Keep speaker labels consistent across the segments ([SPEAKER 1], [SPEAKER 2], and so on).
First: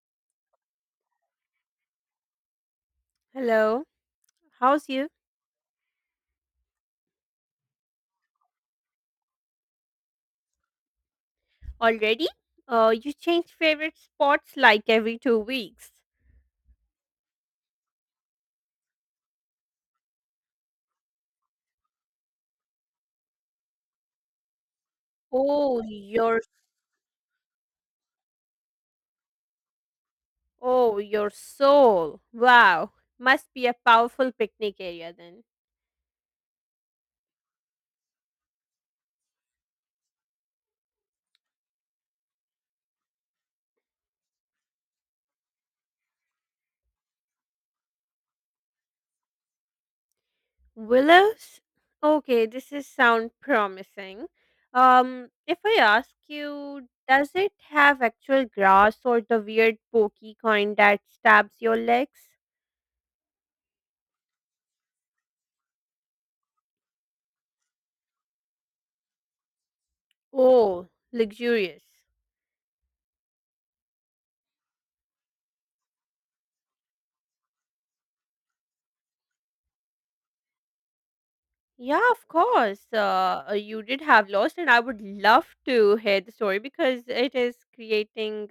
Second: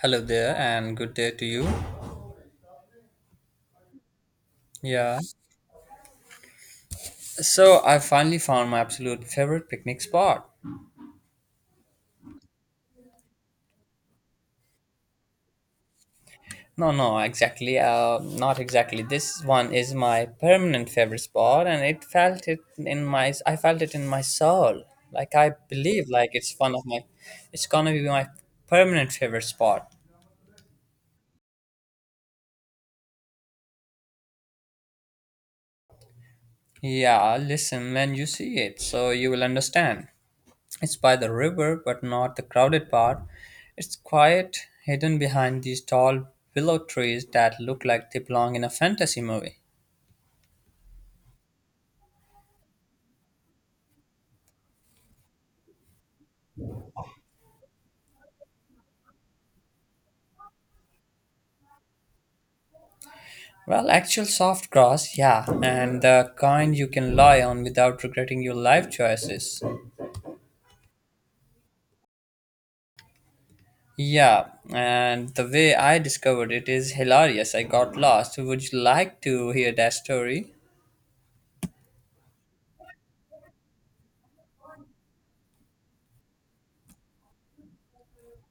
[SPEAKER 1] Hello there, and good day to you.
[SPEAKER 2] Hello, how's you?
[SPEAKER 1] Yeah. So I finally found my absolute favorite picnic spot.
[SPEAKER 2] Already? You change favorite spots like every 2 weeks.
[SPEAKER 1] No, no, exactly. Not exactly. This one is my permanent favorite spot, and it felt it in my. I felt it in my soul. Like I
[SPEAKER 2] Oh,
[SPEAKER 1] believe, like
[SPEAKER 2] your
[SPEAKER 1] it's one of my. It's gonna be my permanent favorite spot.
[SPEAKER 2] oh, your soul. Wow, must be a powerful picnic area then.
[SPEAKER 1] Yeah. Listen, when you see it, so you will understand. It's by the river, but not the crowded part. It's quiet, hidden behind these tall willow trees that look like they belong in a fantasy movie.
[SPEAKER 2] Willows? Okay, this is sound promising. If I ask you, does it have actual grass or the weird pokey kind that stabs your legs?
[SPEAKER 1] Well, actual soft grass, yeah, and the kind you can lie on without regretting your life choices.
[SPEAKER 2] Oh, luxurious.
[SPEAKER 1] Yeah, and the way I discovered it is hilarious. I got lost. Would you like to hear that story?
[SPEAKER 2] Yeah, of course. You did have lost, and I would love to hear the story because it is creating,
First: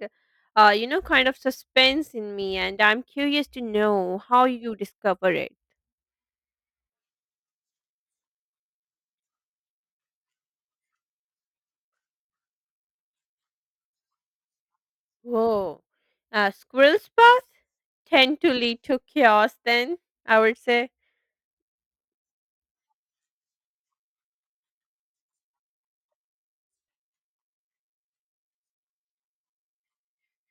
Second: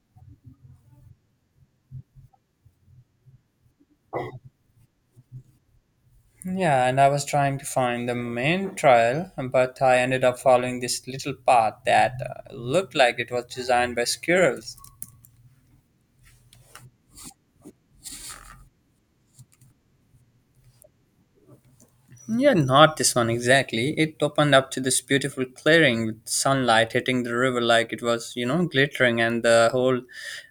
[SPEAKER 2] kind of suspense in me, and I'm curious to know how you discover it.
[SPEAKER 1] Yeah, and I was trying to find the main trail, but I ended up following this little path that looked like it was designed by squirrels.
[SPEAKER 2] Whoa. Squirrel's path tend to lead to chaos, then, I would say.
[SPEAKER 1] Yeah, not this one exactly. It opened up to this beautiful clearing with sunlight hitting the river like it was, you know, glittering, and the whole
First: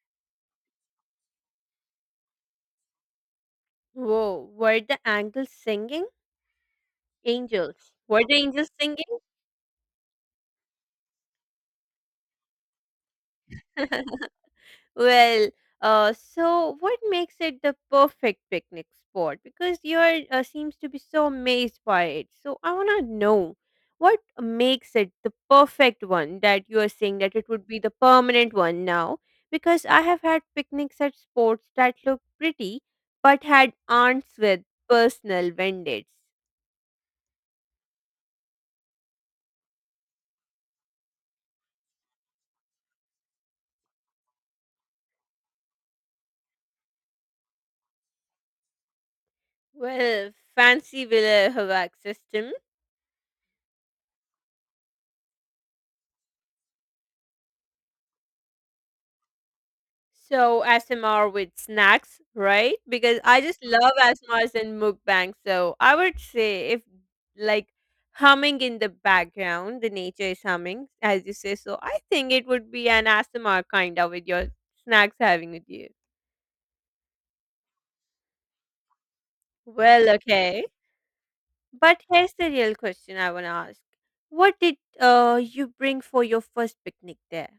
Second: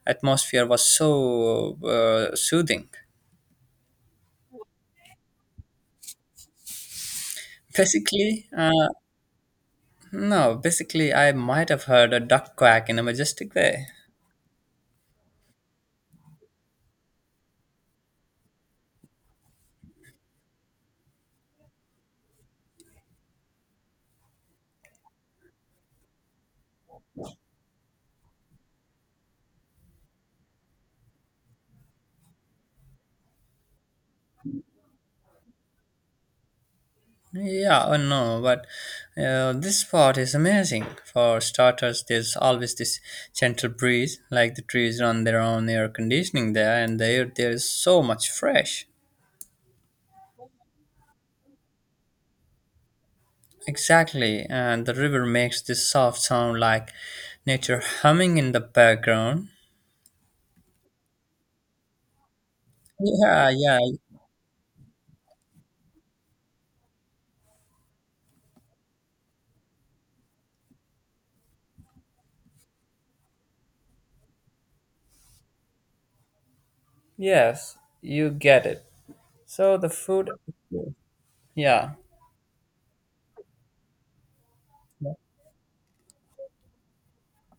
[SPEAKER 1] atmosphere was so soothing.
[SPEAKER 2] Whoa. Were the angels singing? Angels. Were the
[SPEAKER 1] Basically,
[SPEAKER 2] angels singing?
[SPEAKER 1] no, Basically, I might have heard a duck quack in a majestic way.
[SPEAKER 2] Well, so what makes it the perfect picnic spot? Because you're seems to be so amazed by it. So I wanna know what makes it the perfect one that you are saying that it would be the permanent one now. Because I have had picnics at spots that looked pretty, but had aunts with personal vendors.
[SPEAKER 1] Yeah, I know, but this spot is amazing. For starters, there's always this gentle breeze, like the trees run their own air conditioning there, and the air there is so much fresh.
[SPEAKER 2] Well, fancy villa HVAC system.
[SPEAKER 1] Exactly, and the river makes this soft sound like nature humming in the background.
[SPEAKER 2] So ASMR with snacks, right? Because I
[SPEAKER 1] Yeah,
[SPEAKER 2] just
[SPEAKER 1] yeah,
[SPEAKER 2] love ASMRs and mukbang. So I would say if like humming in the background, the nature is humming, as you say. So I think it would be an ASMR kind of with your snacks having with you.
[SPEAKER 1] yes, you get it. So the
[SPEAKER 2] Well,
[SPEAKER 1] food,
[SPEAKER 2] okay.
[SPEAKER 1] yeah.
[SPEAKER 2] But here's the real question I want to ask. What did you bring for your first picnic there?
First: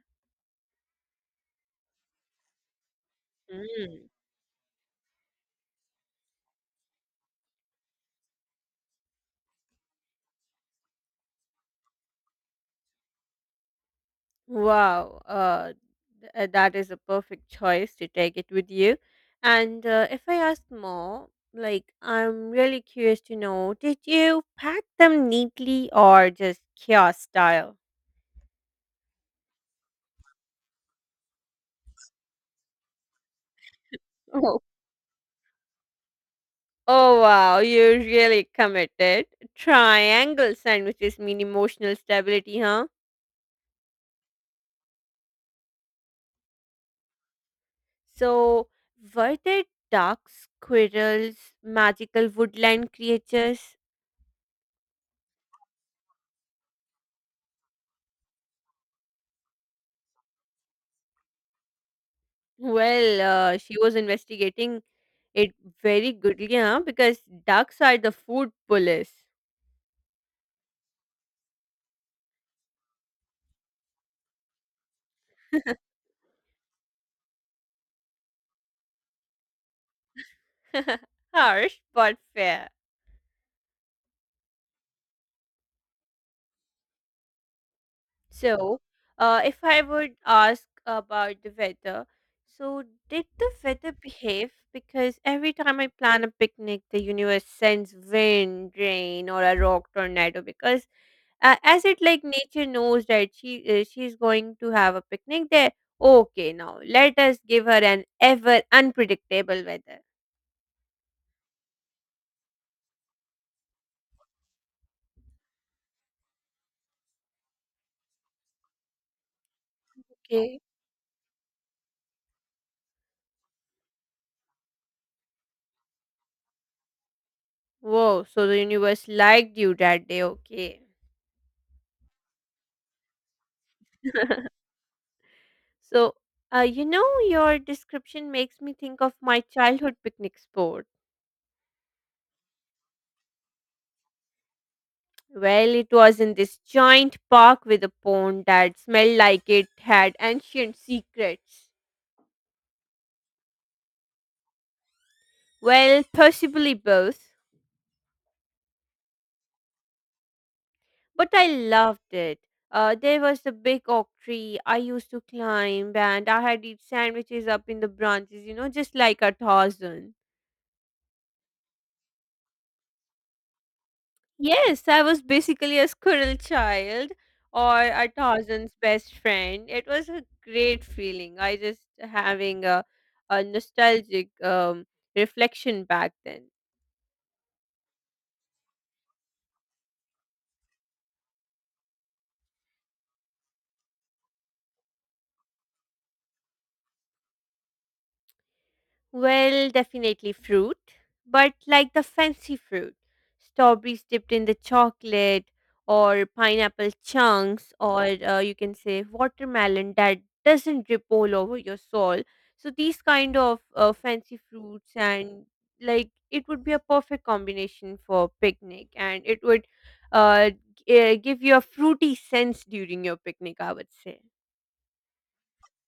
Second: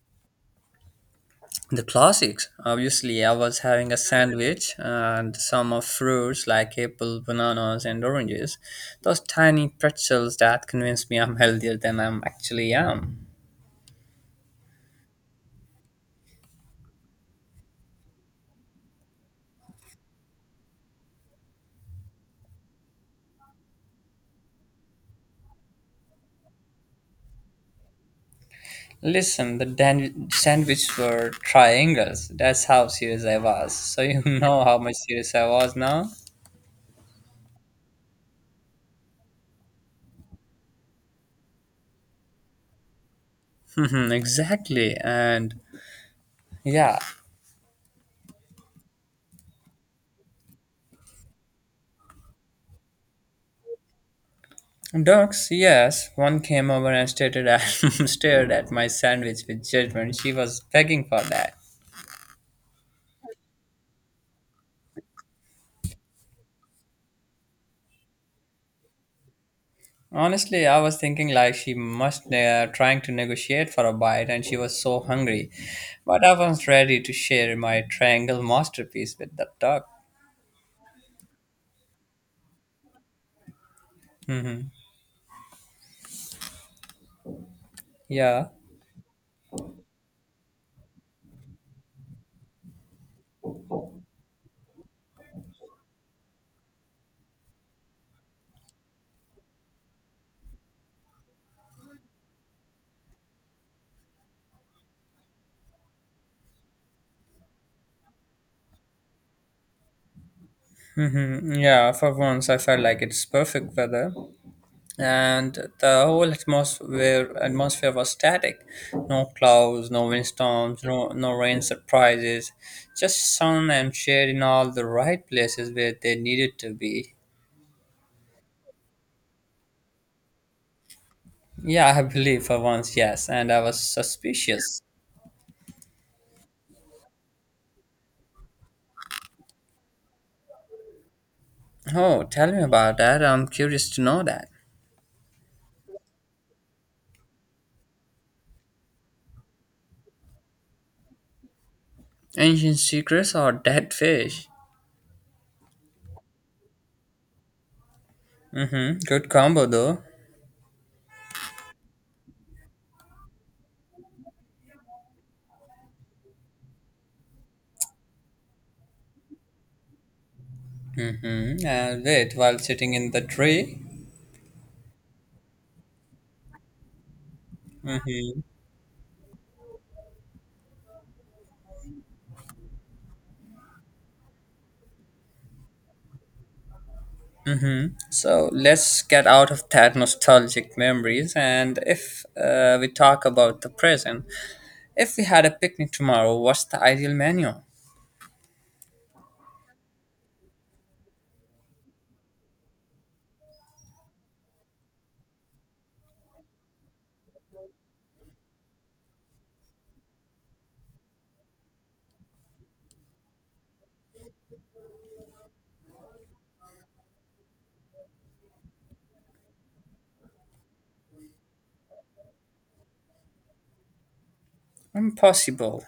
[SPEAKER 1] The classics. Obviously, I was having a sandwich and some of fruits like apple, bananas, and oranges. Those tiny pretzels that convinced me I'm healthier than I actually am.
[SPEAKER 2] Wow, that is a perfect choice to take it with you. And if I ask more, like I'm really curious to know, did you pack them neatly or just kiosk style?
[SPEAKER 1] Listen, the sandwich were triangles. That's how serious I was. So you
[SPEAKER 2] Oh,
[SPEAKER 1] know how much serious I was now.
[SPEAKER 2] oh, wow, you really committed. Triangle sandwiches mean emotional stability, huh?
[SPEAKER 1] Mhm, exactly. And yeah,
[SPEAKER 2] So, were there ducks, squirrels, magical woodland creatures?
[SPEAKER 1] dogs, yes. One came over and stared at my sandwich with judgment. She was begging for that.
[SPEAKER 2] Well, she was investigating it very goodly, huh? Because ducks are the food police.
[SPEAKER 1] Honestly, I was thinking like she must trying to negotiate for a bite and she was so hungry. But I was ready to share my triangle masterpiece with the dog.
[SPEAKER 2] Harsh but fair.
[SPEAKER 1] Yeah.
[SPEAKER 2] So, if I would ask about the weather, so did the weather behave? Because every time I plan a picnic, the universe sends wind, rain, or a rock tornado. Because as it like nature knows that she's going to have a picnic there. Okay, now let us give her an ever unpredictable weather.
[SPEAKER 1] Yeah, for once I felt like it's perfect weather and the whole atmosphere was static. No clouds, no
[SPEAKER 2] Okay.
[SPEAKER 1] windstorms, no rain surprises. Just sun and shade in all the right places where they needed to be.
[SPEAKER 2] Whoa, so the universe liked you that day. Okay.
[SPEAKER 1] Yeah, I believe for once, yes, and I was suspicious.
[SPEAKER 2] So, your description makes me think of my childhood picnic spot.
[SPEAKER 1] Oh, tell me about that. I'm curious to know that.
[SPEAKER 2] Well, it was in this giant park with a pond that smelled like it had ancient secrets.
[SPEAKER 1] Ancient secrets or dead fish?
[SPEAKER 2] Well, possibly both.
[SPEAKER 1] Mm-hmm. Good combo though.
[SPEAKER 2] But I loved it. There was a big oak tree I used to climb, and I had eat sandwiches up in the branches, you know, just like a Tarzan.
[SPEAKER 1] Mm-hmm. I'll wait while sitting in the tree.
[SPEAKER 2] Yes, I was basically a squirrel child or a
[SPEAKER 1] Mhm.
[SPEAKER 2] Tarzan's best friend. It was a great feeling. I just having a nostalgic reflection back then.
[SPEAKER 1] So let's get out of that nostalgic memories and if we talk about the present, if we had a picnic tomorrow, what's the ideal menu?
[SPEAKER 2] Well, definitely fruit, but like the fancy fruit. Strawberries dipped in the chocolate, or pineapple chunks, or you can say watermelon that doesn't drip all over your soul. So, these kind of fancy fruits, and like it would be a perfect combination for picnic, and it would uh, give you a fruity sense during your picnic, I would say.
[SPEAKER 1] Impossible.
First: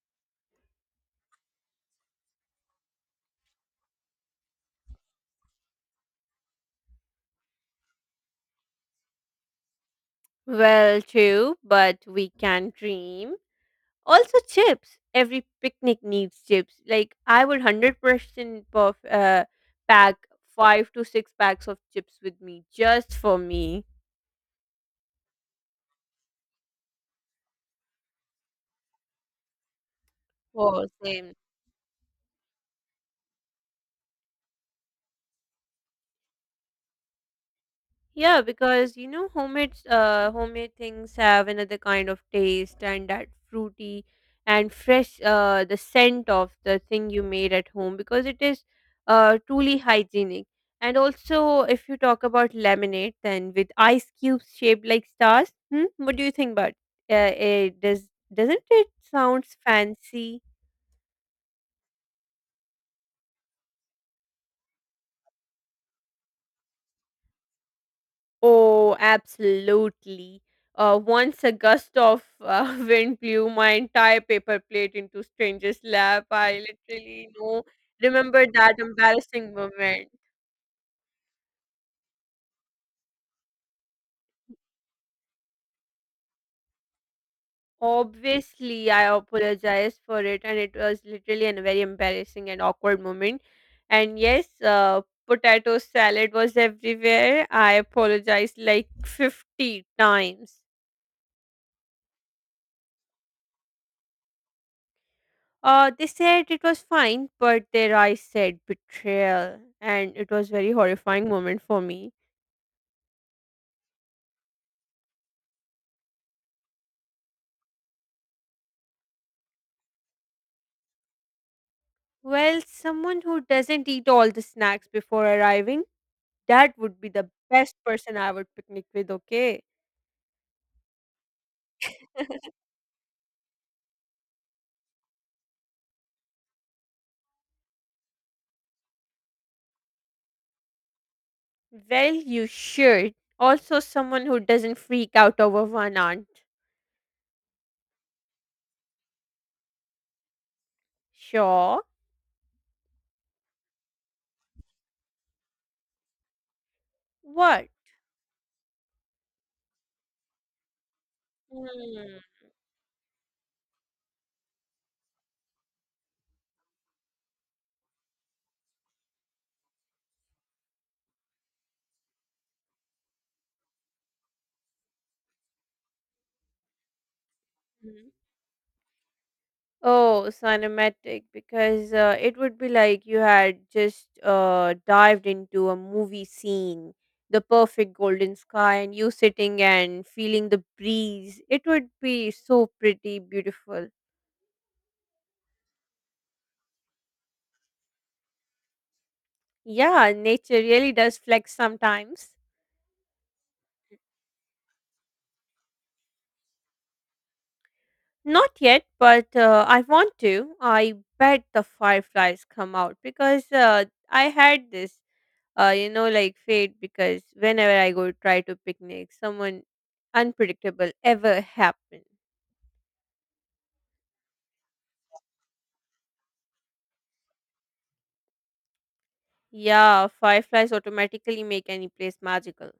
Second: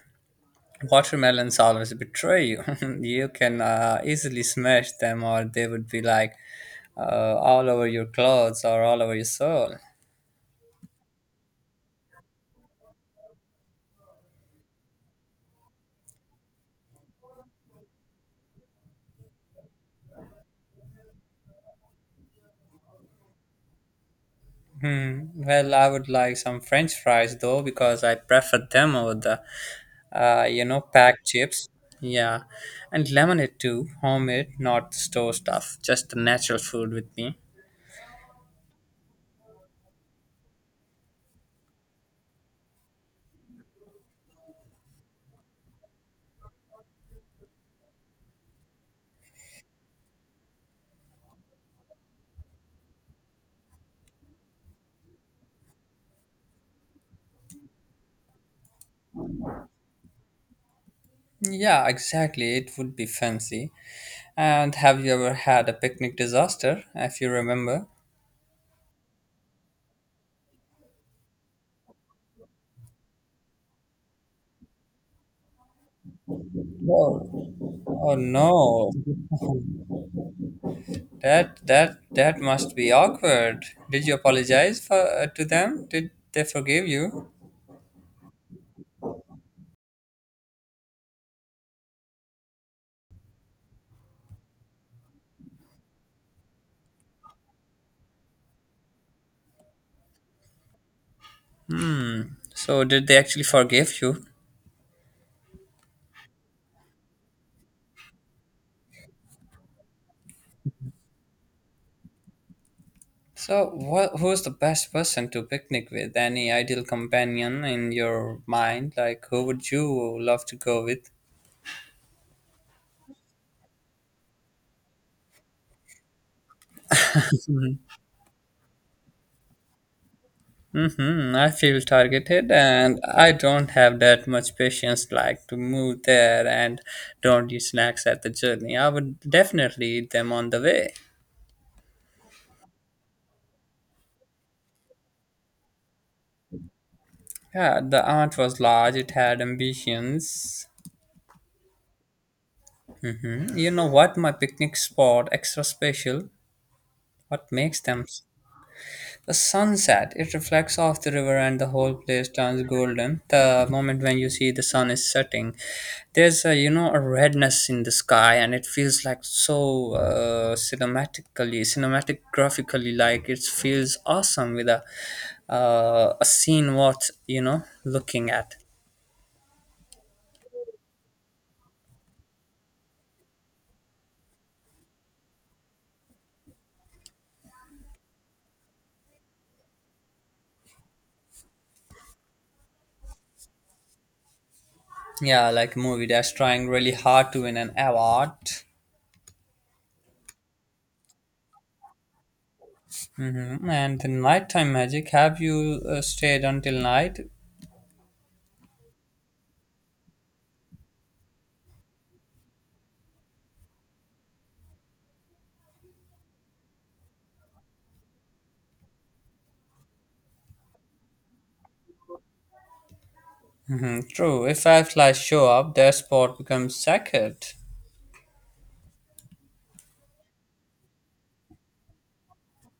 [SPEAKER 1] Watermelons always betray you. You can easily smash them, or they would be like all over your clothes or all over your soul.
[SPEAKER 2] Well, true, but we can dream. Also chips. Every picnic needs chips. Like I would 100% of pack 5 to 6 packs of chips with me just for me.
[SPEAKER 1] Hmm. Well, I would like some French fries though because I prefer them over the, you know,
[SPEAKER 2] Oh,
[SPEAKER 1] packed
[SPEAKER 2] same.
[SPEAKER 1] chips. Yeah, and lemonade too, homemade, not store stuff, just the natural food with me.
[SPEAKER 2] Yeah, because you know, homemade things have another kind of taste and that fruity and fresh the scent of the thing you made at home because it is truly hygienic. And also, if you talk about lemonade, then with ice cubes shaped like stars, hmm? What do you think about? It doesn't it sounds fancy?
[SPEAKER 1] Yeah, exactly. It would be fancy. And have you ever had a picnic disaster, if you remember?
[SPEAKER 2] Oh, absolutely. Once a gust of wind blew my entire paper plate into stranger's lap. I literally, no
[SPEAKER 1] Whoa. Oh
[SPEAKER 2] remember that
[SPEAKER 1] no.
[SPEAKER 2] embarrassing moment.
[SPEAKER 1] That must be awkward. Did you apologize for to them? Did they forgive you?
[SPEAKER 2] Obviously, I apologized for it, and it was literally a very embarrassing and awkward moment. And yes, potato salad was everywhere. I apologized like 50 times.
[SPEAKER 1] So did they actually forgive you?
[SPEAKER 2] They said it was fine, but their eyes said betrayal, and it was very horrifying moment for me.
[SPEAKER 1] So what who's the best person to picnic with? Any ideal companion in your mind? Like who would you love to go with?
[SPEAKER 2] Well, someone who doesn't eat all the snacks before arriving, that would be the best person I would picnic with, okay?
[SPEAKER 1] Mm-hmm. I feel targeted and I don't have that much patience like to move there and don't eat snacks at the journey. I would definitely eat them on the way.
[SPEAKER 2] Well, you should. Also, someone who doesn't freak out over one aunt.
[SPEAKER 1] Yeah, the aunt was large, it had ambitions.
[SPEAKER 2] Sure.
[SPEAKER 1] You know what my picnic spot extra special? What
[SPEAKER 2] What?
[SPEAKER 1] makes them? The sunset, it reflects off the river and the whole place turns golden. The moment when you see the sun is setting, there's a, you know, a redness in the sky and it feels like so cinematic graphically, like it feels awesome with a scene worth, you know,
[SPEAKER 2] Hmm.
[SPEAKER 1] looking at.
[SPEAKER 2] Oh, cinematic, because it would be like you had just dived into a movie scene, the perfect golden sky, and you sitting and feeling the breeze. It would be so pretty, beautiful.
[SPEAKER 1] Yeah, like a movie that's trying really hard to win an award.
[SPEAKER 2] Yeah, nature really does flex sometimes.
[SPEAKER 1] Mhm. And the nighttime magic, have you stayed until night?
[SPEAKER 2] Not yet, but I want to. I bet the fireflies come out because I had this. Like fate, because whenever I go try to picnic, someone unpredictable ever happen.
[SPEAKER 1] Mhm, true, if fireflies show up, their spot becomes sacred.
[SPEAKER 2] Yeah, fireflies automatically make any place magical.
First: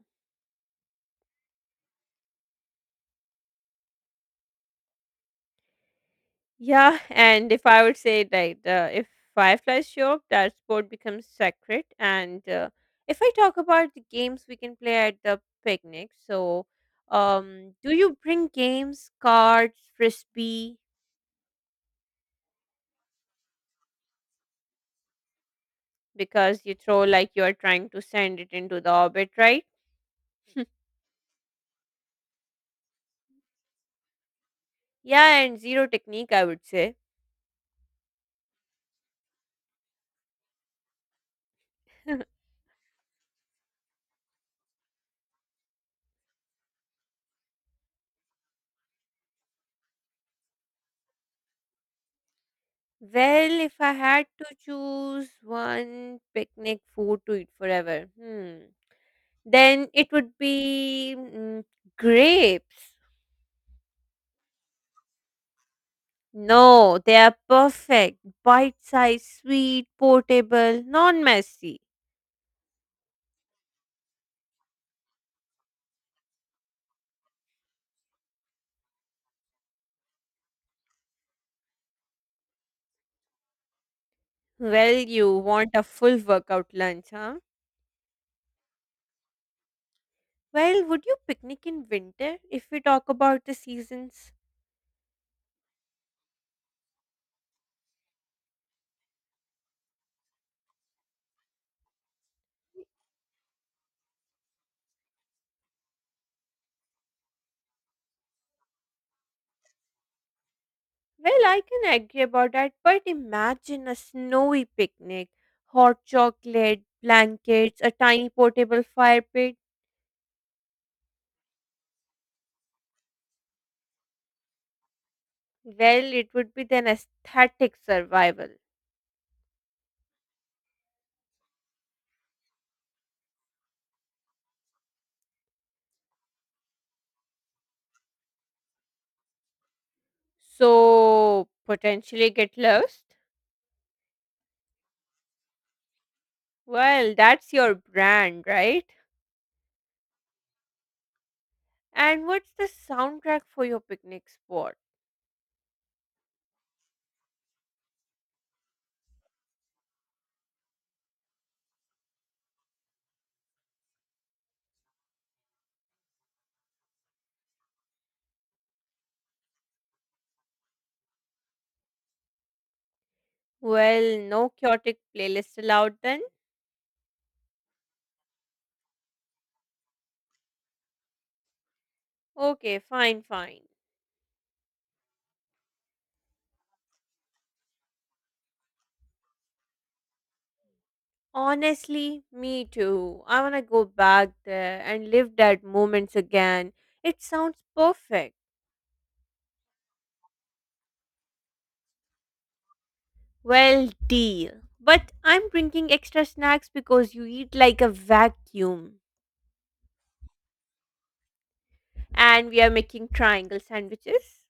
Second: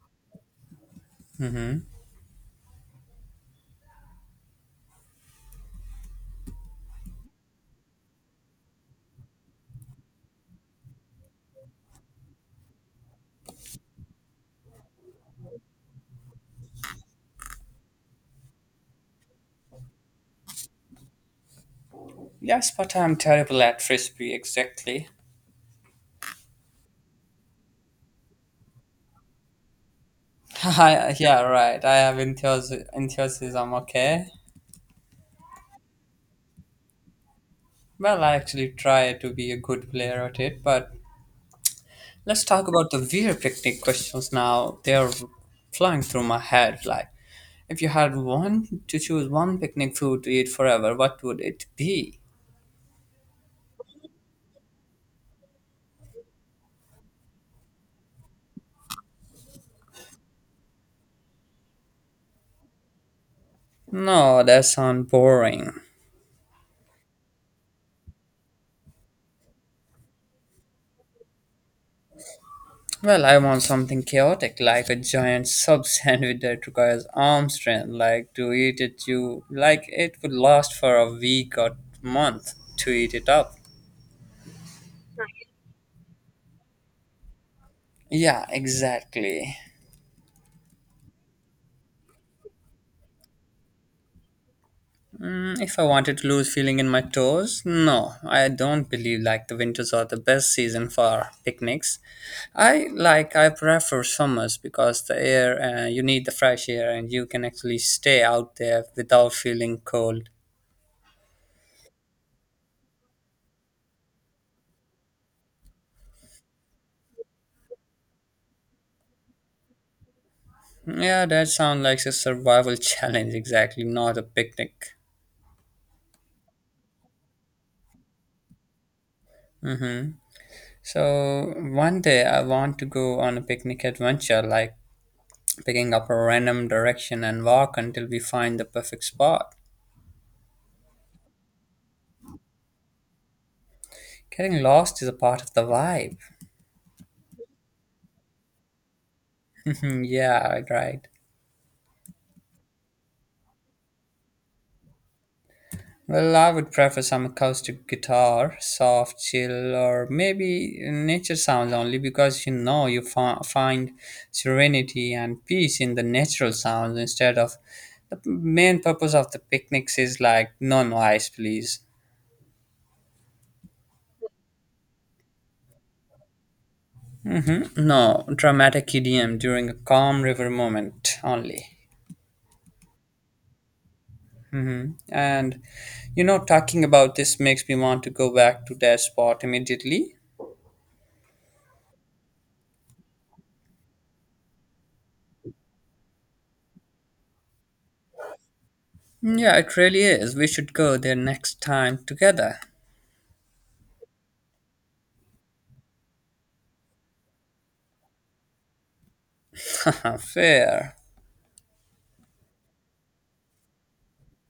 [SPEAKER 2] Yeah, and if I would say that if fireflies show up, that sport becomes sacred. And if I talk about the games we can play at the picnic, so do you bring games, cards, frisbee?
[SPEAKER 1] Yes, but I'm terrible at frisbee, exactly.
[SPEAKER 2] Because you throw like you are trying to send it into the orbit, right?
[SPEAKER 1] Yeah, right, I have enthusiasm, okay?
[SPEAKER 2] Yeah, and zero technique, I would say.
[SPEAKER 1] Well, I actually try to be a good player at it, but let's talk about the weird picnic questions now. They're flying through my head like if you had one to choose one picnic food to eat forever, what would it be?
[SPEAKER 2] Well, if I had to choose one picnic food to eat forever, then it would be grapes.
[SPEAKER 1] No, that sounds boring.
[SPEAKER 2] No, they are perfect, bite-sized, sweet, portable, non-messy.
[SPEAKER 1] Well, I want something chaotic, like a giant sub sandwich that requires arm strength. Like to eat it, you like it would last for a week or month to eat it up.
[SPEAKER 2] Well, you want a full workout lunch, huh?
[SPEAKER 1] Yeah, exactly.
[SPEAKER 2] Well, would you picnic in winter if we talk about the seasons?
[SPEAKER 1] Mm, if I wanted to lose feeling in my toes, no, I don't believe like the winters are the best season for picnics. I prefer summers because the air you need the fresh air and you can actually stay out there without feeling cold.
[SPEAKER 2] Well, I can agree about that, but imagine a snowy picnic, hot chocolate, blankets, a tiny portable fire pit.
[SPEAKER 1] Yeah, that sounds like a survival challenge exactly, not a picnic.
[SPEAKER 2] Well, it would be an aesthetic survival.
[SPEAKER 1] Mm-hmm. So one day I want to go on a picnic adventure, like picking up a random direction and walk until we find the perfect spot.
[SPEAKER 2] So, potentially get lost?
[SPEAKER 1] Getting lost is a part of the vibe.
[SPEAKER 2] Well, that's your brand, right?
[SPEAKER 1] Yeah, right.
[SPEAKER 2] And what's the soundtrack for your picnic spot?
[SPEAKER 1] Well, I would prefer some acoustic guitar, soft, chill, or maybe nature sounds only because you know you find serenity and peace in the natural sounds instead of the main purpose of the picnics is like no noise, please.
[SPEAKER 2] Well, no chaotic playlist allowed then?
[SPEAKER 1] Hmm. No dramatic EDM during a calm river moment only.
[SPEAKER 2] Okay, fine, fine.
[SPEAKER 1] Hmm. And you know, talking about this makes me want to go back to that spot immediately.
[SPEAKER 2] Honestly, me too. I want to go back there and live that moments again. It sounds perfect.
[SPEAKER 1] Mm, yeah, it really is. We should go there next time together.
[SPEAKER 2] Well, deal. But I'm bringing extra snacks because you eat like a vacuum.
[SPEAKER 1] Fair.
[SPEAKER 2] And we are making triangle sandwiches.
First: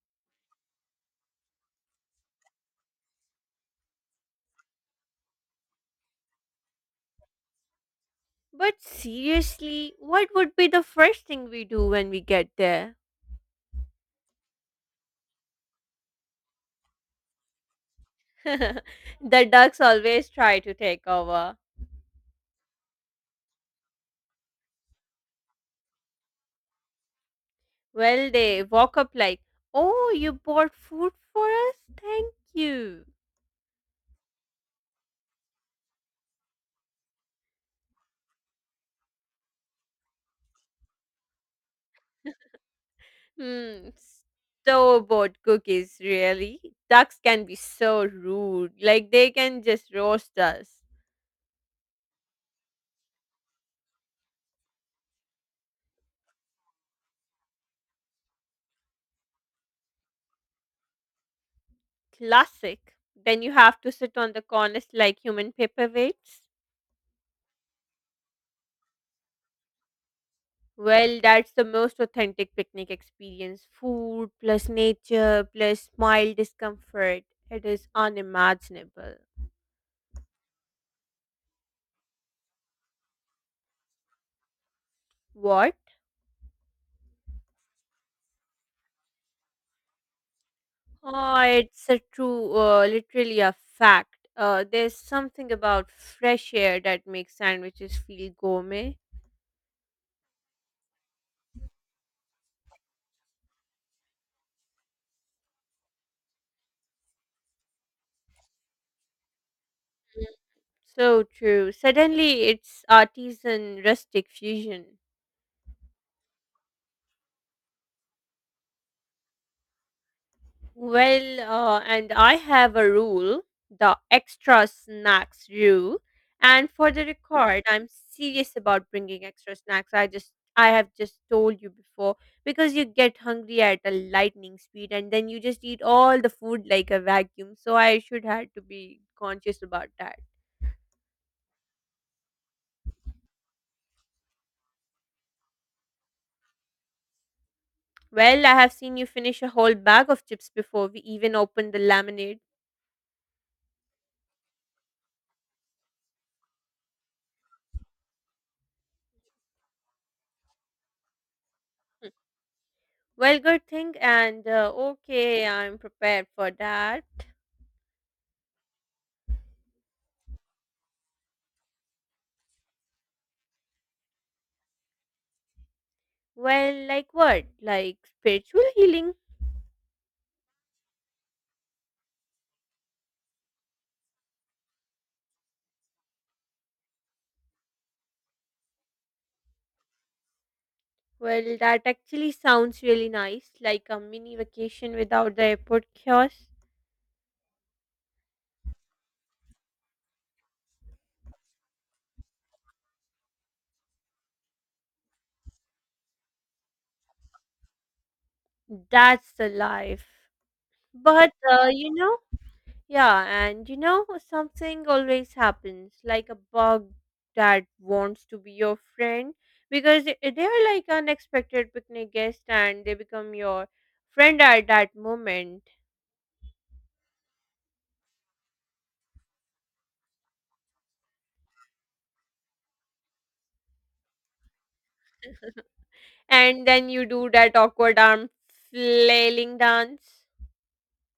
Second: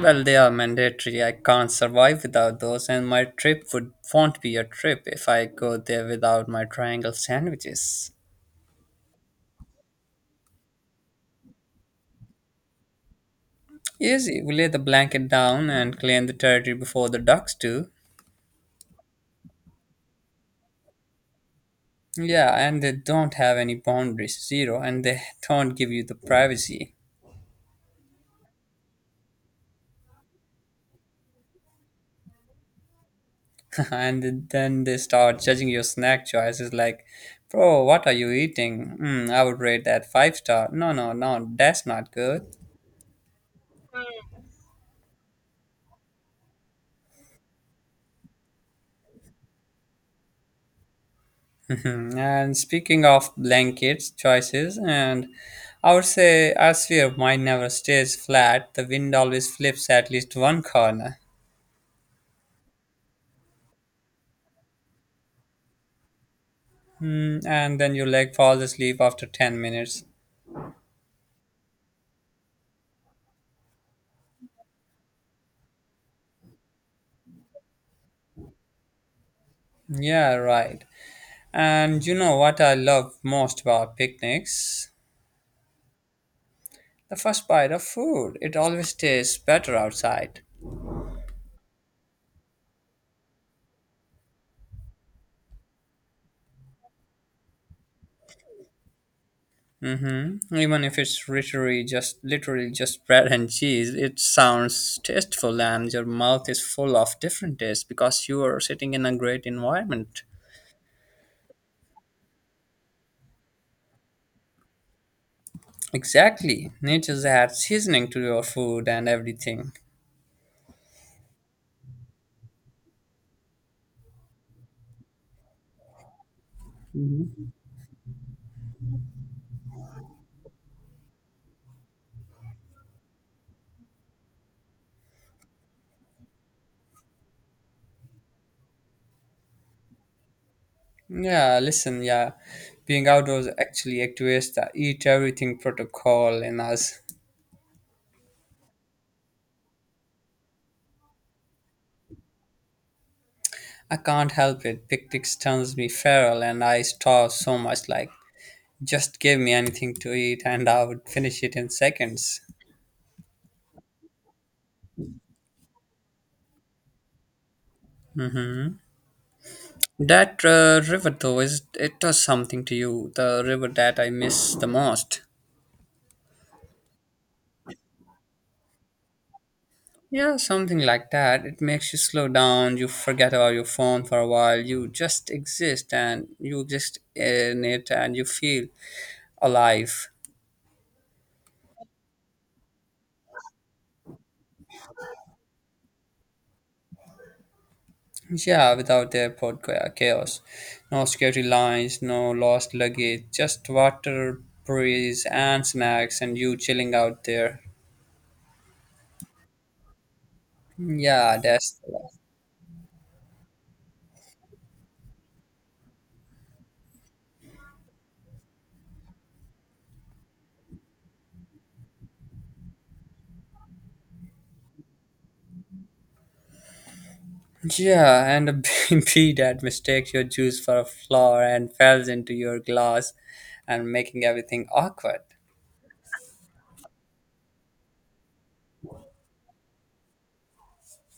[SPEAKER 1] Well, they are mandatory. I can't survive without those, and my trip would won't be a trip if I go there without my triangle sandwiches.
[SPEAKER 2] But seriously, what would be the first thing we do when we get there?
[SPEAKER 1] Easy. We lay the blanket down and claim the territory before the ducks do.
[SPEAKER 2] The ducks always try to take over.
[SPEAKER 1] Yeah, and they don't have any boundaries, zero, and they don't give you the privacy.
[SPEAKER 2] Well, they walk up like, oh, you bought food for us? Thank you.
[SPEAKER 1] And then they start judging your snack choices like, bro, what are you eating? Mm, I would rate that five star. No, no, no, that's not good.
[SPEAKER 2] Hmm, store-bought cookies, really? Ducks can be so rude. Like, they can just roast us.
[SPEAKER 1] And speaking of blankets choices, and I would say our sphere mine never stays flat. The wind always flips at least one corner.
[SPEAKER 2] Classic. Then you have to sit on the corners like human paperweights.
[SPEAKER 1] Mm, and then your leg falls asleep after 10 minutes.
[SPEAKER 2] Well, that's the most authentic picnic experience. Food plus nature plus mild discomfort. It is unimaginable.
[SPEAKER 1] Yeah, right. And you know what I love most about picnics?
[SPEAKER 2] What?
[SPEAKER 1] The first bite of food, it always tastes better outside.
[SPEAKER 2] Oh, it's a true, literally a fact. There's something about fresh air that makes sandwiches feel gourmet.
[SPEAKER 1] Mm-hmm. Even if it's literally just bread and cheese, it sounds tasteful and your mouth is full of different tastes because you are sitting in a great environment.
[SPEAKER 2] Mm, so true. Suddenly, it's artisan rustic fusion.
[SPEAKER 1] Exactly. Nature's add seasoning to your food and everything.
[SPEAKER 2] Well, and I have a rule, the extra snacks rule. And for the record, I'm serious about bringing extra snacks. I have just told you before because you get hungry at a lightning speed and then you just eat all the food like a vacuum. So I should had to be conscious about that.
[SPEAKER 1] Yeah, listen, yeah. Being outdoors actually activates the eat everything protocol in us.
[SPEAKER 2] Well, I have seen you finish a whole bag of chips before we even opened the lemonade.
[SPEAKER 1] I can't help it. Picnics turns me feral and I starve so much like just give me anything to eat and I would finish it in seconds.
[SPEAKER 2] Well, good thing, and okay, I'm prepared for that.
[SPEAKER 1] Hmm. That river, though, is it does something to you. The river that I miss the most.
[SPEAKER 2] Well, like what? Like spiritual healing?
[SPEAKER 1] Yeah, something like that. It makes you slow down. You forget about your phone for a while. You exist in it and you feel alive.
[SPEAKER 2] Well, that actually sounds really nice, like a mini vacation without the airport chaos.
[SPEAKER 1] Yeah, without the airport chaos. No security lines, no lost luggage, just water, breeze, and snacks, and you chilling out there.
[SPEAKER 2] That's the life. But,
[SPEAKER 1] Yeah, that's
[SPEAKER 2] yeah, and something always happens, like a bug that wants to be your friend because they are like unexpected picnic guest, and they become your friend at that moment.
[SPEAKER 1] yeah, and be that mistakes your juice for a flower and falls into your glass and making everything awkward.
[SPEAKER 2] And then you do that awkward arm flailing dance.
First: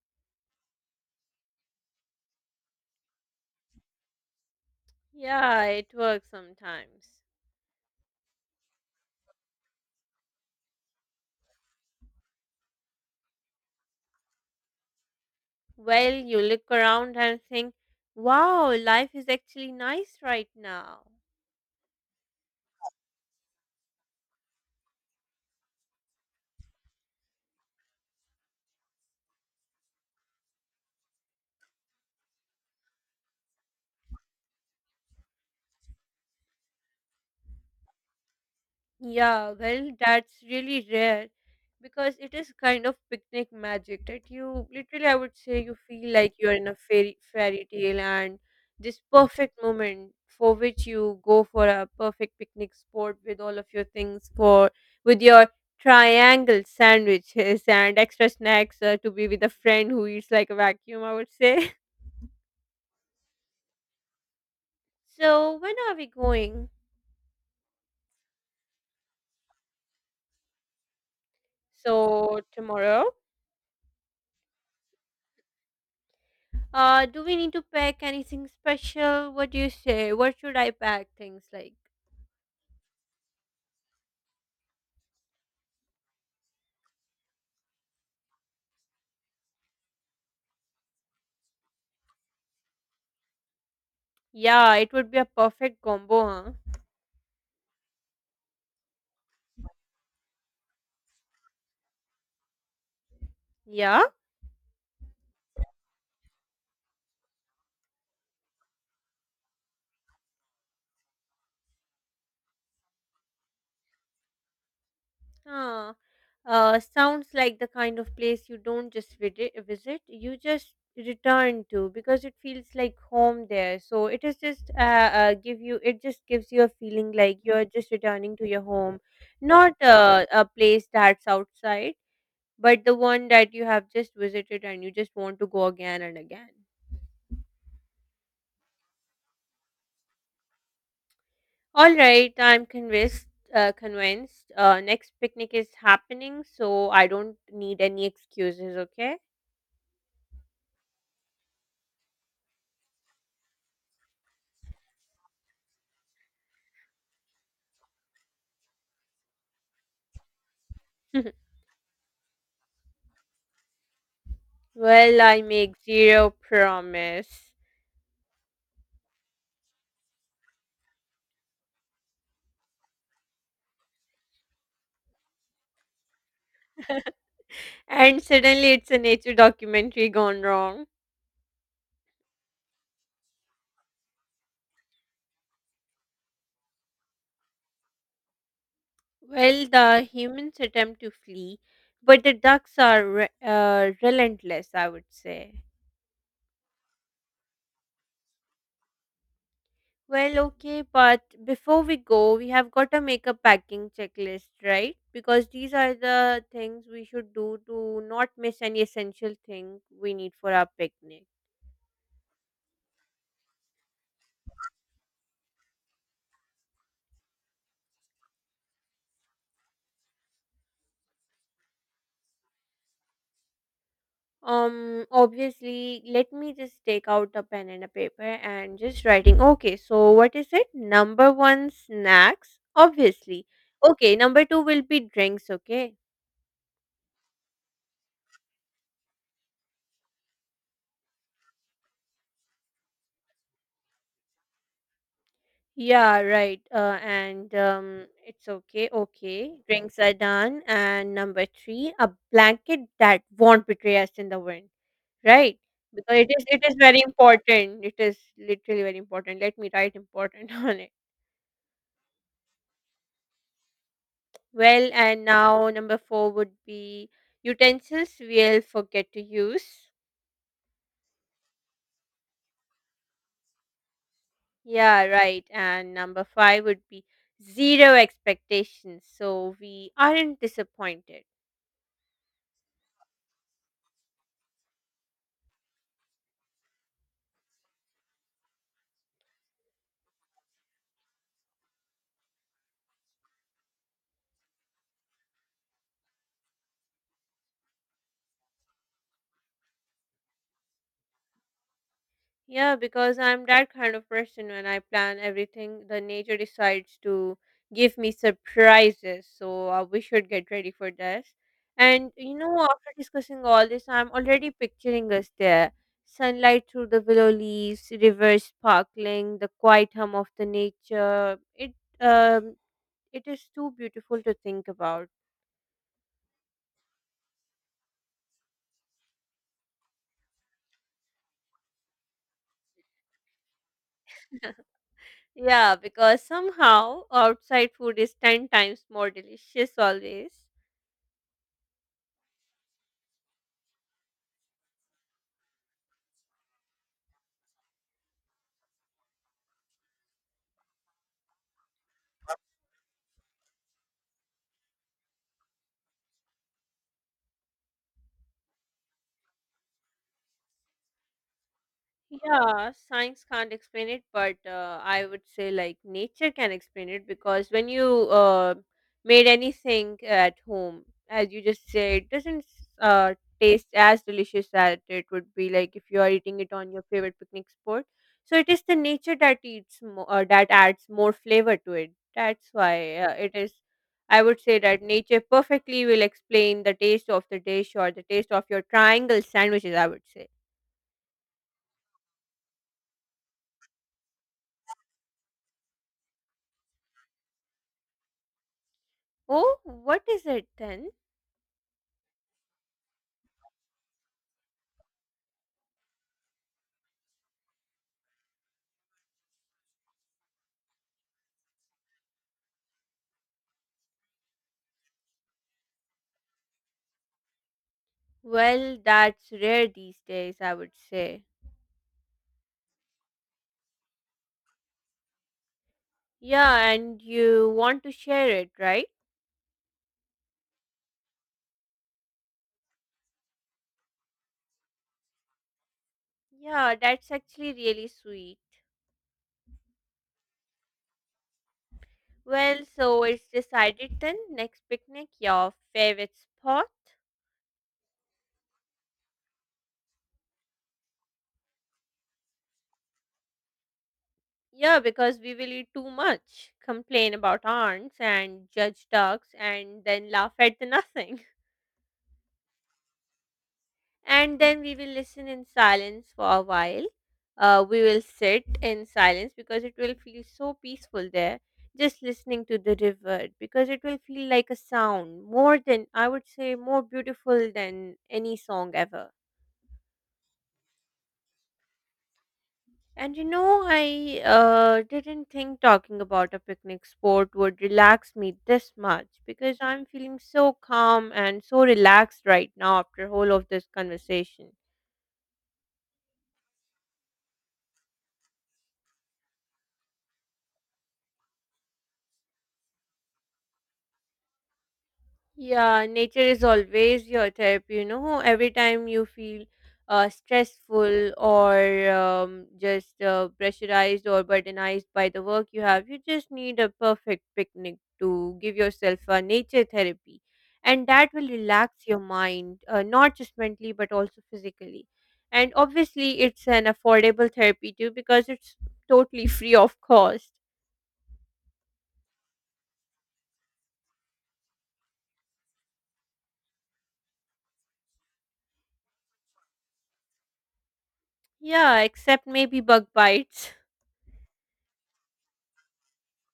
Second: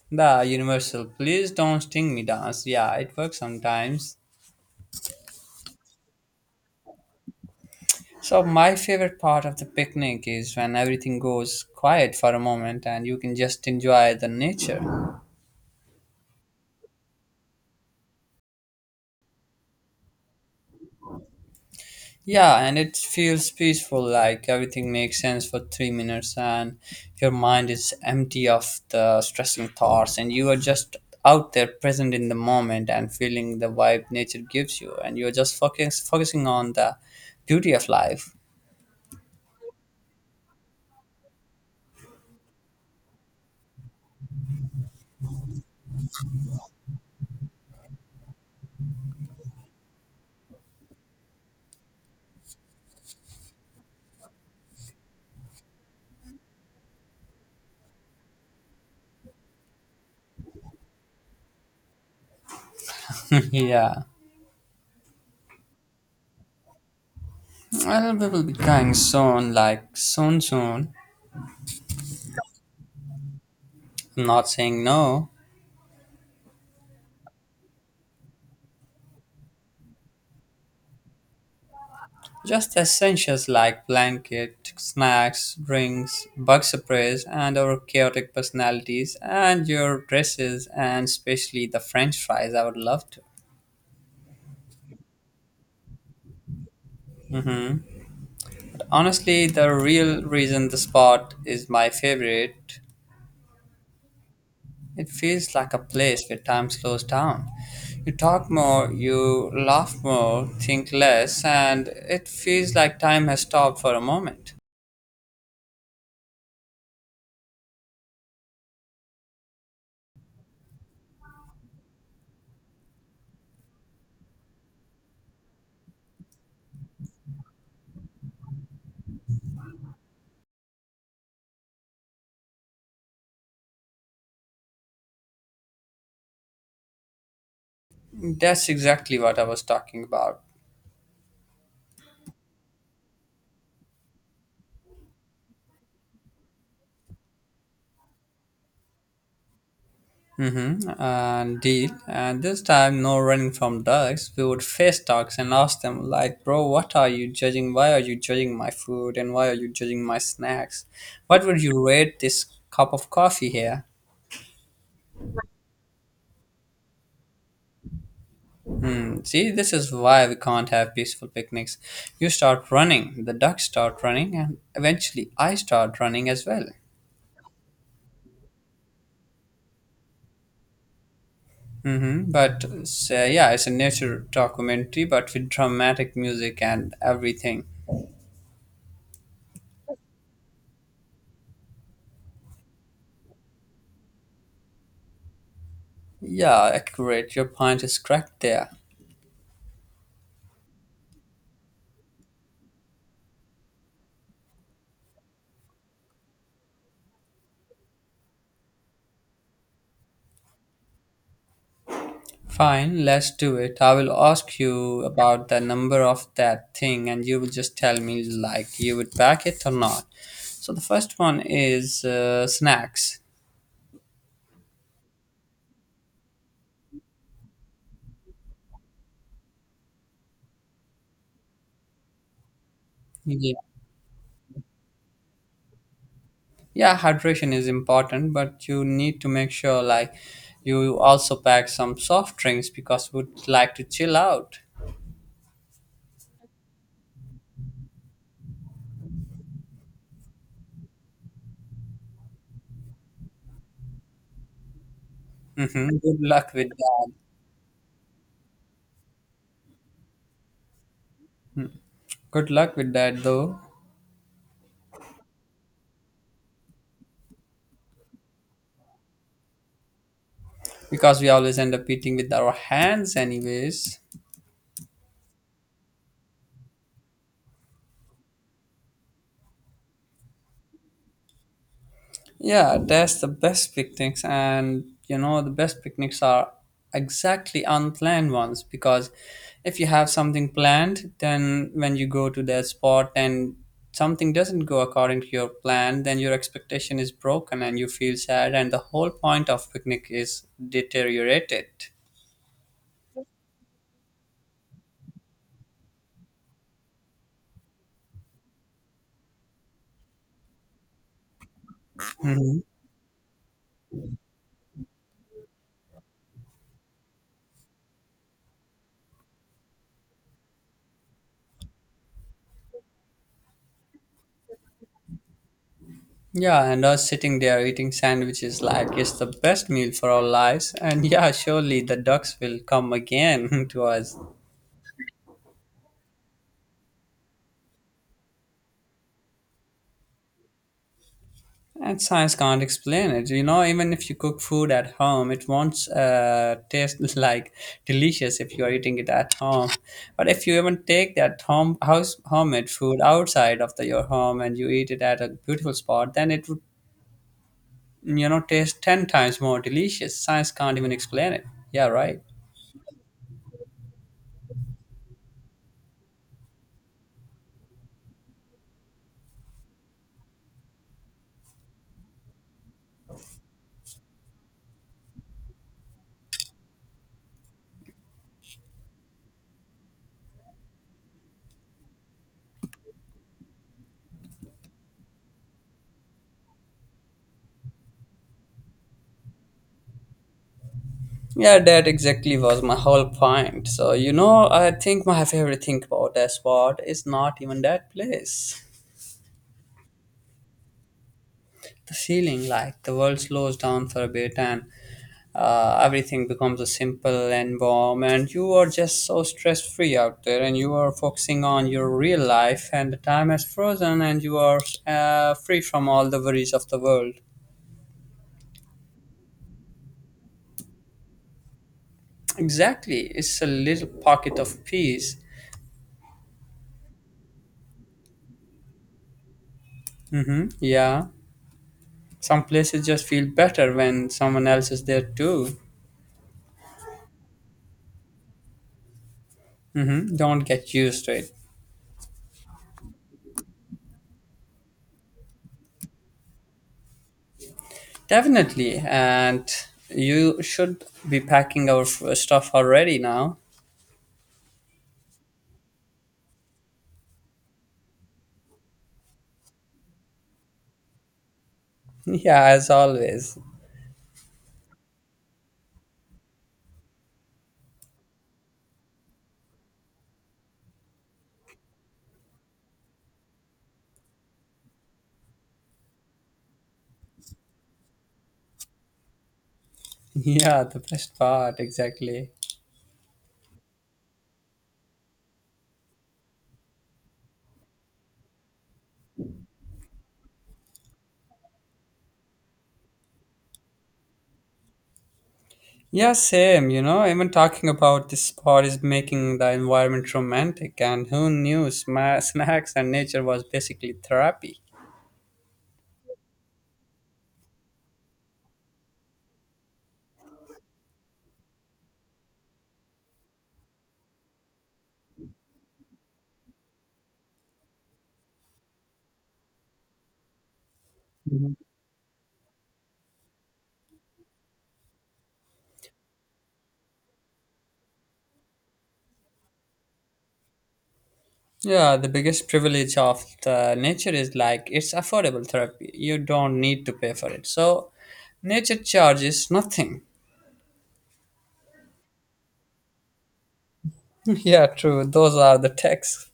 [SPEAKER 1] The universal please don't sting me dance. Yeah, it works sometimes.
[SPEAKER 2] Yeah, it works sometimes.
[SPEAKER 1] So my favorite part of the picnic is when everything goes quiet for a moment and you can just enjoy the nature.
[SPEAKER 2] Well, you look around and think, wow, life is actually nice right now.
[SPEAKER 1] Yeah, and it feels peaceful, like everything makes sense for 3 minutes, and your mind is empty of the stressing thoughts, and you are just out there present in the moment and feeling the vibe nature gives you, and you're just focusing on the beauty of life.
[SPEAKER 2] Yeah, well, that's really rare because it is kind of picnic magic that you literally, I would say, you feel like you're in a fairy tale and this perfect moment for which you go for a perfect picnic spot with all of your things for with your triangle sandwiches and extra snacks to be with a friend who eats like a vacuum, I would say.
[SPEAKER 1] Yeah,
[SPEAKER 2] So, when are we going?
[SPEAKER 1] well, we will be going soon, like soon.
[SPEAKER 2] So, tomorrow?
[SPEAKER 1] I'm not saying no.
[SPEAKER 2] Do we need to pack anything special? What do you say? What should I pack? Things like,
[SPEAKER 1] Just essentials like blanket, snacks, drinks, bug sprays, and our chaotic personalities, and your dresses, and especially the French fries. I would love to.
[SPEAKER 2] yeah, it would be a perfect combo, huh?
[SPEAKER 1] Hmm. Honestly, the real reason the spot is my favorite,
[SPEAKER 2] Yeah?
[SPEAKER 1] it feels like a place where time slows down. You talk more, you laugh more, think less, and it feels like time has stopped for a moment.
[SPEAKER 2] Huh. Sounds like the kind of place you don't just visit, you just return to because it feels like home there. So it just gives you a feeling like you're just returning to your home, not a place that's outside, but the one that you have just visited and you just want to go again and again.
[SPEAKER 1] That's exactly what I was talking about.
[SPEAKER 2] All right, I'm convinced. Convinced. Next picnic is happening, so I don't need any excuses. Okay.
[SPEAKER 1] Mm-hmm. And deal. And this time, no running from ducks. We would face ducks and ask them, like, bro, what are you judging? Why are you judging my food? And why are you judging my snacks? What would you rate this cup of coffee here?
[SPEAKER 2] Well, I make zero promise,
[SPEAKER 1] Hmm. See, this is why we can't have peaceful picnics. You start running, the ducks start running, and eventually I start running as well.
[SPEAKER 2] and suddenly it's a nature documentary gone wrong.
[SPEAKER 1] Mm-hmm. But yeah, it's a nature documentary, but with dramatic music and everything.
[SPEAKER 2] Well, the humans attempt to flee, but the ducks are relentless, I would say.
[SPEAKER 1] Yeah, accurate. Your point is correct there.
[SPEAKER 2] Well, okay, but before we go, we have got a makeup packing checklist, right? Because these are the things we should do to not miss any essential thing we need for our picnic.
[SPEAKER 1] Fine, let's do it. I will ask you about the number of that thing, and you will just tell me like you would back it or not. So the first one is snacks.
[SPEAKER 2] Obviously, let me just take out a pen and a paper and just writing. Okay, so what is it? Number one, snacks, obviously.
[SPEAKER 1] Yeah.
[SPEAKER 2] Okay, number two will be drinks, okay?
[SPEAKER 1] Yeah, hydration is important, but you need to make sure like you also pack some soft drinks because would like to chill out.
[SPEAKER 2] Yeah, right. And It's okay. Okay, drinks are done. And number three, a blanket that won't betray us in the wind, right?
[SPEAKER 1] Mm-hmm.
[SPEAKER 2] Because
[SPEAKER 1] Good
[SPEAKER 2] it is
[SPEAKER 1] luck
[SPEAKER 2] it
[SPEAKER 1] with
[SPEAKER 2] is very
[SPEAKER 1] that.
[SPEAKER 2] important. It is literally very important. Let me write important on it.
[SPEAKER 1] Good luck with that though,
[SPEAKER 2] Well, and now number four would be utensils we'll forget to use.
[SPEAKER 1] because we always end up eating with our hands anyways.
[SPEAKER 2] Yeah, right. And number five would be zero expectations, so we aren't disappointed.
[SPEAKER 1] Yeah, that's the best picnics, and you know, the best picnics are exactly unplanned ones because if you have something planned, then when you go to that spot and something doesn't go according to your plan, then your expectation is broken and you feel sad, and the whole point of picnic is deteriorated.
[SPEAKER 2] Yeah, because I'm that kind of person when I plan everything, the nature decides to give me surprises. So we should get ready for this. And you know,
[SPEAKER 1] Hmm.
[SPEAKER 2] after discussing all this, I'm already picturing us there. Sunlight through the willow leaves, rivers sparkling, the quiet hum of the nature. It um it is too beautiful to think about.
[SPEAKER 1] Yeah, and us sitting there eating sandwiches like it's the best meal for our lives, and yeah, surely the ducks will come again to us.
[SPEAKER 2] Yeah, because somehow outside food is 10 times more delicious always.
[SPEAKER 1] And science can't explain it. You know, even if you cook food at home, it won't taste like delicious if you are eating it at home. But if you even take that home house homemade food outside of the, your home and you eat it at a beautiful spot, then it would you know taste 10 times more delicious. Science can't even explain it. Yeah, right.
[SPEAKER 2] Yeah, science can't explain it, but I would say like nature can explain it because when you made anything at home, as you just say, it doesn't uh, taste as delicious as it would be like if you are eating it on your favorite picnic spot. So it is the nature that that adds more flavor to it. That's why it is. I would say that nature perfectly will explain the taste of the dish or the taste of your triangle sandwiches, I would say.
[SPEAKER 1] Yeah, that exactly was my whole point. So you know, I think my favorite thing about that spot is not even that place.
[SPEAKER 2] Oh, what is it then?
[SPEAKER 1] The feeling like the world slows down for a bit and everything becomes a simple and warm and you are just so stress free out there and you are focusing on your real life and the time has frozen and you are free from all the worries of the world.
[SPEAKER 2] Well, that's rare these days, I would say.
[SPEAKER 1] Exactly, it's a little pocket of peace.
[SPEAKER 2] Yeah, and you want to share it, right?
[SPEAKER 1] Mm-hmm. Yeah, some places just feel better when someone else is there too.
[SPEAKER 2] Yeah, that's actually really sweet.
[SPEAKER 1] Mm-hmm. Don't get used to it.
[SPEAKER 2] Well, so it's decided then, next picnic, your favorite spot?
[SPEAKER 1] Definitely, and you should be packing our stuff already now.
[SPEAKER 2] Yeah, because we will eat too much, complain about aunts and judge ducks, and then laugh at the nothing.
[SPEAKER 1] Yeah, as always.
[SPEAKER 2] And then we will listen in silence for a while. We will sit in silence because it will feel so peaceful there, just listening to the river because it will feel like a sound more than, I would say, more beautiful than any song ever.
[SPEAKER 1] Yeah, the best part, exactly.
[SPEAKER 2] And you know, I didn't think talking about a picnic spot would relax me this much because I'm feeling so calm and so relaxed right now after whole of this conversation.
[SPEAKER 1] Yeah, same, you know, even talking about this spot is making the environment romantic, and who knew snacks and nature was basically therapy.
[SPEAKER 2] Yeah, nature is always your therapy, you know. Every time you feel stressful or just pressurized or burdenized by the work you have, you just need a perfect picnic to give yourself a nature therapy. And that will relax your mind, not just mentally, but also physically. And obviously, it's an affordable therapy too because it's totally free of cost.
[SPEAKER 1] Yeah, the biggest privilege of the nature is like it's affordable therapy. You don't need to pay for it. So, nature charges nothing.
[SPEAKER 2] Yeah, except maybe bug bites.
[SPEAKER 1] Yeah, true. Those are the texts.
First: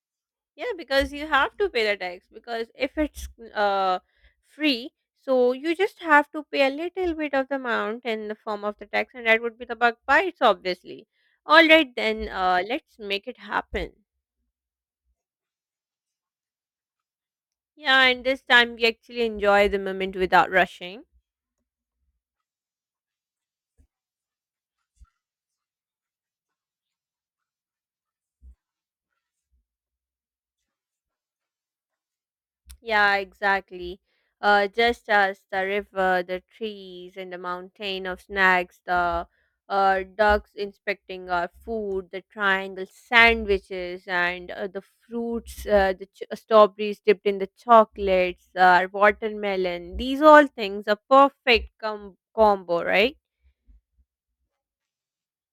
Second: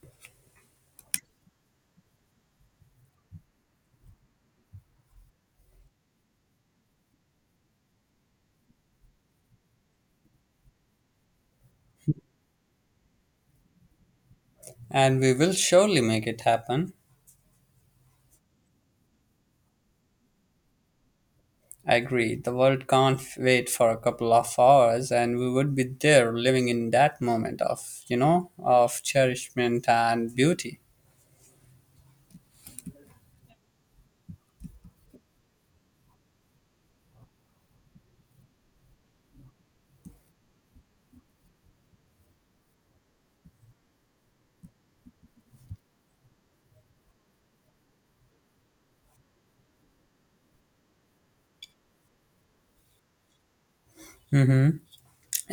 [SPEAKER 2] Yeah, because you have to pay the tax because if it's uh free, so you just have to pay a little bit of the amount in the form of the tax, and that would be the bug bites, obviously. All right, then let's make it happen.
[SPEAKER 1] And we will surely make it happen.
[SPEAKER 2] Yeah, and this time we actually enjoy the moment without rushing.
[SPEAKER 1] I agree. The world can't wait for a couple of hours, and we would be there living in that moment of, you know, of cherishment and beauty.
[SPEAKER 2] Yeah, exactly. Just as the river, the trees, and the mountain of snacks, the ducks inspecting our food, the triangle sandwiches, and the fruits, strawberries dipped in the chocolates, watermelon. These all things are perfect combo, right?
[SPEAKER 1] Hmm.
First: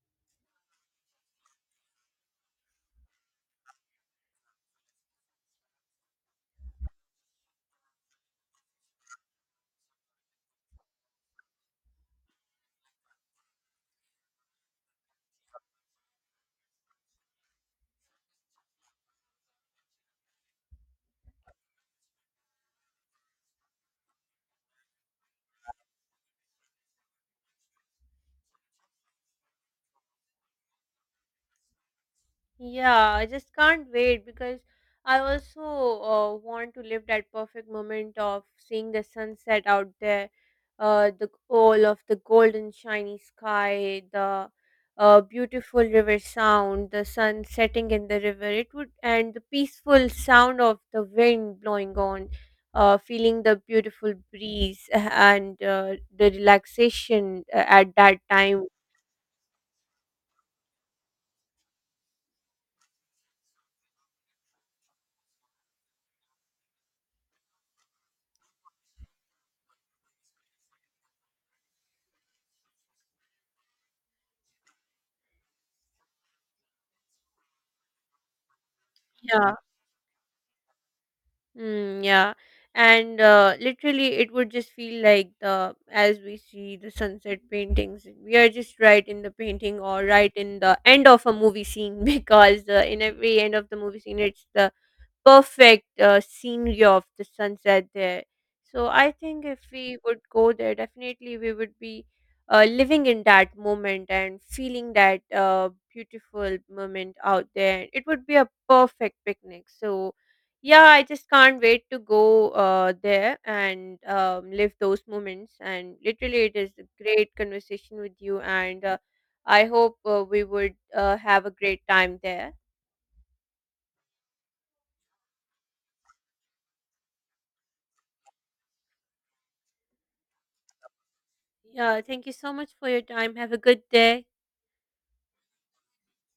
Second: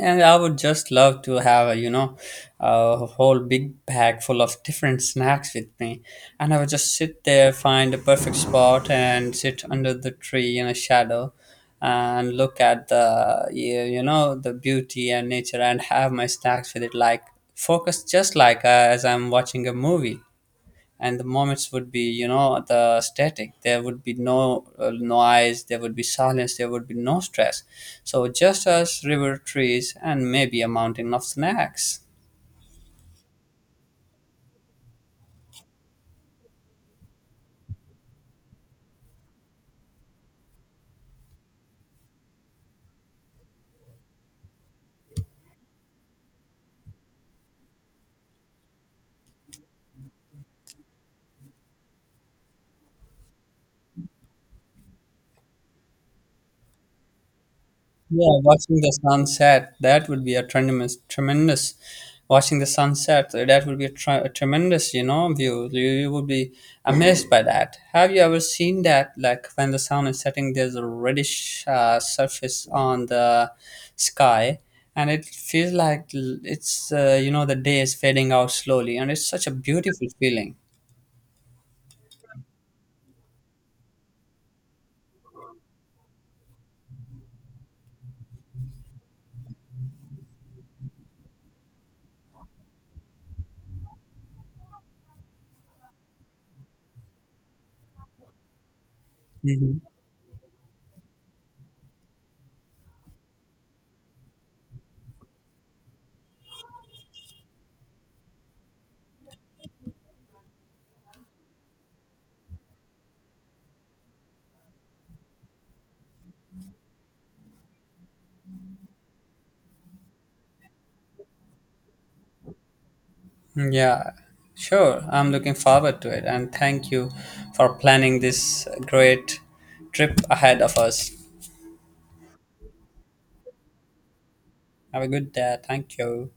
[SPEAKER 1] And I would just love to have, a, you know, a whole big bag full of different snacks with me. And I would just sit there, find a perfect spot, and sit under the tree in a shadow and look at the, you know, the beauty and nature and have my snacks with it, like focus just like as I'm watching a movie, and the moments would be, you know, the static, there would be no noise, there would be silence, there would be no stress. So just us, river trees and maybe a mountain of snacks.
[SPEAKER 2] Yeah, I just can't wait because I also want to live that perfect moment of seeing the sunset out there, the all of the golden shiny sky, the beautiful river sound, the sun setting in the river. It would, and the peaceful sound of the wind blowing on, feeling the beautiful breeze and the relaxation at that
[SPEAKER 1] Yeah,
[SPEAKER 2] time.
[SPEAKER 1] watching the sunset, that would be a tremendous, tremendous. Watching the sunset, that would be a, a tremendous, you know, view. You would be amazed by that. Have you ever seen that? Like when the sun is setting, there's a reddish surface on the sky, and it feels like it's, you know, the day is fading out slowly, and it's such a
[SPEAKER 2] Yeah.
[SPEAKER 1] beautiful feeling.
[SPEAKER 2] Mm, yeah, and literally, it would just feel like, the as we see the sunset paintings, we are just right in the painting or right in the end of a movie scene because in every end of the movie scene, it's the perfect scenery of the sunset there. So I think if we would go there, definitely we would be living in that moment and feeling that beautiful moment out there. It would be a perfect picnic. So yeah, I just can't wait to go there and live those moments. And literally, it is a great conversation with you. And I hope we would have a great time there.
[SPEAKER 1] Yeah, sure. I'm looking forward to it. And thank you for planning this great trip ahead of us.
[SPEAKER 2] Yeah, thank you so much for your time. Have a good day.
[SPEAKER 1] Have a good day. Thank you.